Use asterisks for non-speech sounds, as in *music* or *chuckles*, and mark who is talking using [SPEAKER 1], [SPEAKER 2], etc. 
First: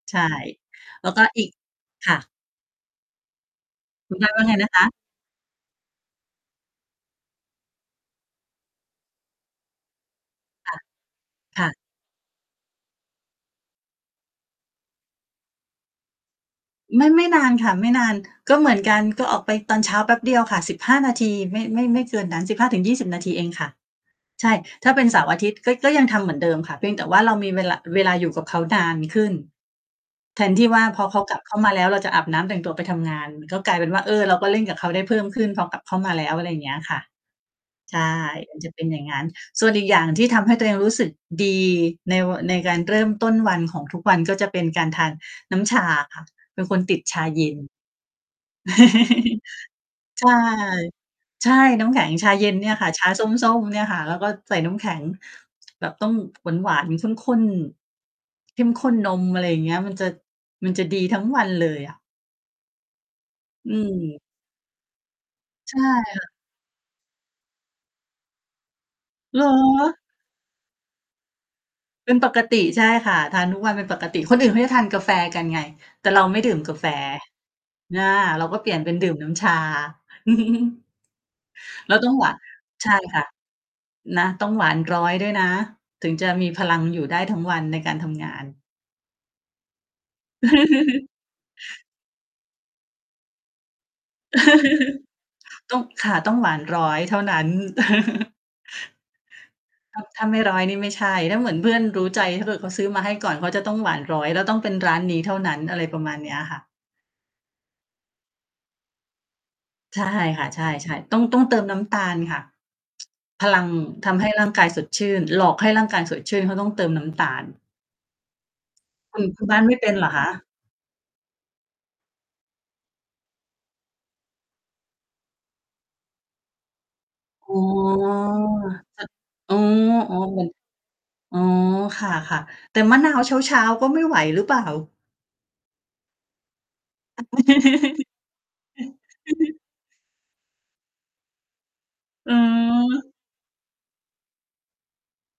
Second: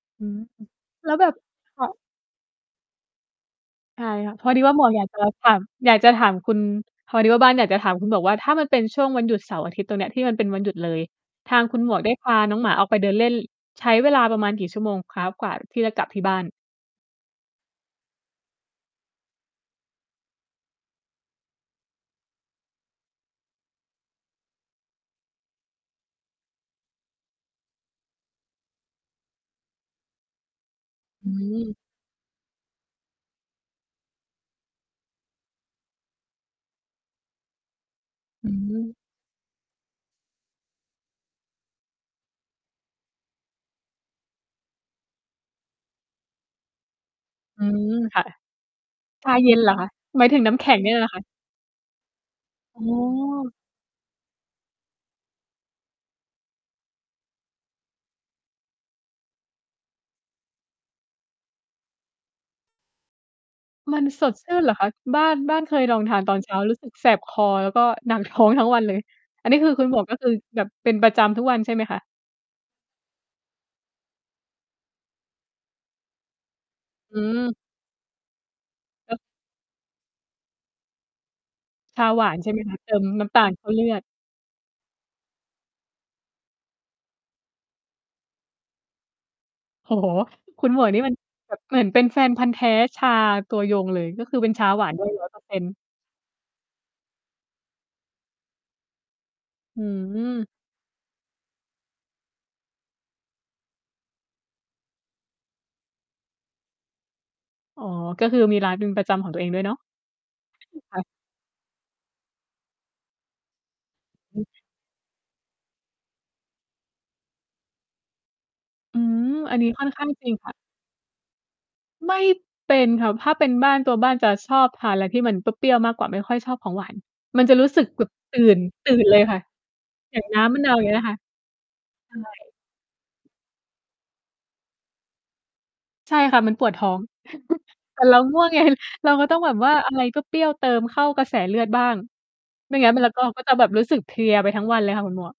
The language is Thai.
[SPEAKER 1] ใช่
[SPEAKER 2] อืม
[SPEAKER 1] แล
[SPEAKER 2] แ
[SPEAKER 1] ้
[SPEAKER 2] ล้
[SPEAKER 1] ว
[SPEAKER 2] ว
[SPEAKER 1] ก็
[SPEAKER 2] แบบ
[SPEAKER 1] อีก
[SPEAKER 2] ค่ะ
[SPEAKER 1] ค่ะ
[SPEAKER 2] ใช่
[SPEAKER 1] คุณ บ
[SPEAKER 2] ค
[SPEAKER 1] ้
[SPEAKER 2] ่
[SPEAKER 1] าน
[SPEAKER 2] ะ
[SPEAKER 1] ว่
[SPEAKER 2] พ
[SPEAKER 1] า
[SPEAKER 2] อ
[SPEAKER 1] ไง
[SPEAKER 2] ดี
[SPEAKER 1] น
[SPEAKER 2] ว่
[SPEAKER 1] ะ
[SPEAKER 2] า
[SPEAKER 1] ค
[SPEAKER 2] หม
[SPEAKER 1] ะ?
[SPEAKER 2] วกอยากจะถาม อยากจะถามคุณ พอดีว่าบ้านอยากจะถามคุณหมวกว่า ถ้ามันเป็นช่วงวันหยุดเสาร์อาทิตย์ตรงเนี้ย ที่มันเป็นวันหย
[SPEAKER 1] ค
[SPEAKER 2] ุ
[SPEAKER 1] ่
[SPEAKER 2] ด
[SPEAKER 1] ะ
[SPEAKER 2] เลย ทา
[SPEAKER 1] ค
[SPEAKER 2] ง
[SPEAKER 1] ่
[SPEAKER 2] ค
[SPEAKER 1] ะ
[SPEAKER 2] ุณหมวกได้พาน้องหมาออกไปเดินเล่น ใช้เวลาประมาณกี่ชั่วโมงคะ กว่าที่จะกลับที่บ้าน?
[SPEAKER 1] ไม่ ไม่นานค่ะ ไม่นาน ก็เหมือนกัน ก็ออกไปตอนเช้าแป๊บเดียวค่ะ 15 นาที ไม่ ไม่ ไม่เกินนั้น 15-20 นาทีเองค่ะ ใช่ ถ้าเป็นเสาร์อาทิตย์ ก็ ก็ยังทำเหมือนเดิมค่ะ เพียงแต่ว่าเรามีเวลา เวลาอยู่กับเขานานขึ้น แทนที่ว่าพอเขา
[SPEAKER 2] อื
[SPEAKER 1] กลับเข้ามา
[SPEAKER 2] ม
[SPEAKER 1] แล้ว เราจะอาบน้ำแต่งตัวไปทำงาน ก็กลายเป็นว่า เออ เราก็เล่นกับเขาได้เพิ่มขึ้น พอกลับเข้ามาแล้ว อะไรอย่างเงี้ยค่ะ ใช่
[SPEAKER 2] อื
[SPEAKER 1] มันจะเป็น
[SPEAKER 2] ม
[SPEAKER 1] อย่างงั้น ส่วนอีกอย่างที่ทำให้ตัวเองรู้สึกดีใน ว ในการ เริ่มต้น วันของทุกวัน ก็จะเป็นการทานน้ำชาค่ะ เป็นคนติดชาเย็น
[SPEAKER 2] อืม ค่ะ ชาเย็นเหรอคะ
[SPEAKER 1] *laughs*
[SPEAKER 2] ห
[SPEAKER 1] ใ
[SPEAKER 2] ม
[SPEAKER 1] ช
[SPEAKER 2] ายถ
[SPEAKER 1] ่
[SPEAKER 2] ึงน้ำแข็งเนี่ยเหรอคะ?
[SPEAKER 1] ใช่ น้ำแข็งชาเย็นเนี่ย
[SPEAKER 2] อ๋
[SPEAKER 1] ค่ะ ชาส
[SPEAKER 2] อ
[SPEAKER 1] ้ม ๆ เนี่ยค่ะ แล้วก็ใส่น้ำแข็ง แบบต้องหวาน ๆ ข้น ๆ เข้มข้นนม อะไรอย่างเงี้ย มันจะ มันจะดีทั้งวันเลยอะ อื
[SPEAKER 2] มัน
[SPEAKER 1] ม
[SPEAKER 2] สดชื่นเหรอคะ? บ้าน บ้านเค
[SPEAKER 1] ใช่
[SPEAKER 2] ยลองท
[SPEAKER 1] ค
[SPEAKER 2] า
[SPEAKER 1] ่
[SPEAKER 2] นต
[SPEAKER 1] ะ
[SPEAKER 2] อนเช้ารู้สึกแสบคอ แล้วก็หนัก ท้อง ทั้งวันเลย
[SPEAKER 1] เหร
[SPEAKER 2] อันนี้คือ คุณห
[SPEAKER 1] อ?
[SPEAKER 2] มวกก็คือแบบเป็นประจำทุกวันใช่ไหมคะ?
[SPEAKER 1] เป็นปกติ ใช่ค่ะ ทานทุกวันเป็นปกติ คนอื่นเขาจะทานกาแฟกันไง แต่เราไม่ดื่มกาแฟ
[SPEAKER 2] อืม
[SPEAKER 1] อา เราก็เปลี่ยนเป็นดื่
[SPEAKER 2] เอ
[SPEAKER 1] ม
[SPEAKER 2] อ
[SPEAKER 1] น้ำชา *chuckles* แล้ว
[SPEAKER 2] ชา
[SPEAKER 1] ต้อง
[SPEAKER 2] หว
[SPEAKER 1] หว
[SPEAKER 2] า
[SPEAKER 1] าน
[SPEAKER 2] นใช่ ไหมคะ?
[SPEAKER 1] ใ
[SPEAKER 2] เ
[SPEAKER 1] ช
[SPEAKER 2] ต
[SPEAKER 1] ่
[SPEAKER 2] ิม
[SPEAKER 1] ค่
[SPEAKER 2] น
[SPEAKER 1] ะ
[SPEAKER 2] ้ำตาลเข้าเลือด
[SPEAKER 1] นะต้องหวาน 100 ด้วยนะ ถึงจะมีพลังอยู่ได้ทั้งวันในการ ทำงาน
[SPEAKER 2] โอ้โฮ คุณหมวก นี่
[SPEAKER 1] *laughs*
[SPEAKER 2] มัน แบบเหมือนเป็นแฟนพันธุ์แท้ชาตัวยงเลย ก็คือเป็นชาหวาน ด้วย หนึ่งร้อยเปอร์เซ็นต
[SPEAKER 1] *laughs*
[SPEAKER 2] ์
[SPEAKER 1] ต้อง ค่ะ ต้องหวาน 100 เท่านั้น *laughs*
[SPEAKER 2] อื
[SPEAKER 1] ถ้า ถ้าไม่
[SPEAKER 2] ม
[SPEAKER 1] 100 นี่ไม่ใช่ ถ้าเหมือนเพื่อนรู้ใจ ถ้าเกิดเขาซื้อมาให้ก่อน เขาจะต้องหวาน 100 แล้วต้องเป็นร้านนี้เท่านั้น อะไรประมาณเนี้ยค่ะ
[SPEAKER 2] อ๋อ ก็คือมีร้านเป็นประจำของตัวเองด้วยเนาะ
[SPEAKER 1] ใช่ ค่ะ ใช่
[SPEAKER 2] ค่ะ
[SPEAKER 1] ๆ ต้อง ต้องเติมน้ำตาลค่ะ พลังทำให้
[SPEAKER 2] อ
[SPEAKER 1] ร่างก
[SPEAKER 2] ืม
[SPEAKER 1] ายสดชื่น หลอกให้ร่างกายสดชื่น เขาต้องเติมน้ำ ตาล
[SPEAKER 2] อื
[SPEAKER 1] คุณ
[SPEAKER 2] ม
[SPEAKER 1] คุณ
[SPEAKER 2] อ
[SPEAKER 1] บ้
[SPEAKER 2] ัน
[SPEAKER 1] าน
[SPEAKER 2] นี้
[SPEAKER 1] ไม่
[SPEAKER 2] ค
[SPEAKER 1] เ
[SPEAKER 2] ่
[SPEAKER 1] ป
[SPEAKER 2] อน
[SPEAKER 1] ็นเ
[SPEAKER 2] ข้
[SPEAKER 1] หร
[SPEAKER 2] า
[SPEAKER 1] อ
[SPEAKER 2] ง
[SPEAKER 1] ค
[SPEAKER 2] จริง
[SPEAKER 1] ะ?
[SPEAKER 2] ค่ะ ไม่เป็นค่ะ ถ้าเป็นบ้าน ตัวบ้านจะชอบทานอะไรที่มันเปรี้ยว ๆ มากกว่า ไม่ค่อยชอบของหวาน มัน
[SPEAKER 1] อ
[SPEAKER 2] จะ
[SPEAKER 1] ๋อ
[SPEAKER 2] รู้สึกแบบตื่น ตื่
[SPEAKER 1] แต่
[SPEAKER 2] นเลย ค่ะ
[SPEAKER 1] อ๋อ
[SPEAKER 2] อย่าง
[SPEAKER 1] ๆ
[SPEAKER 2] น
[SPEAKER 1] เหม
[SPEAKER 2] ้
[SPEAKER 1] ือน
[SPEAKER 2] ำมะนาว อย่างเงี้ยนะคะ
[SPEAKER 1] อ๋อ ค
[SPEAKER 2] ใช
[SPEAKER 1] ่ะ
[SPEAKER 2] ่
[SPEAKER 1] ๆ แต่มะนาวเช้า ๆ ก็ไม่ไหวหรือเปล่า?
[SPEAKER 2] ใช่ค่ะ มันปวดท้อง *chuckles* แต่เราง่วง ไง เราก็ต้องแบบ
[SPEAKER 1] *laughs*
[SPEAKER 2] ว่า อะไรเปรี้ยว ๆ เติมเข้ากระแสเลือดบ้าง
[SPEAKER 1] อ๋อ
[SPEAKER 2] ไม่งั้นมันจะก็ ก็จะแบบรู้สึกเพลียไปทั้งวันเลยค่ะ คุณหมวก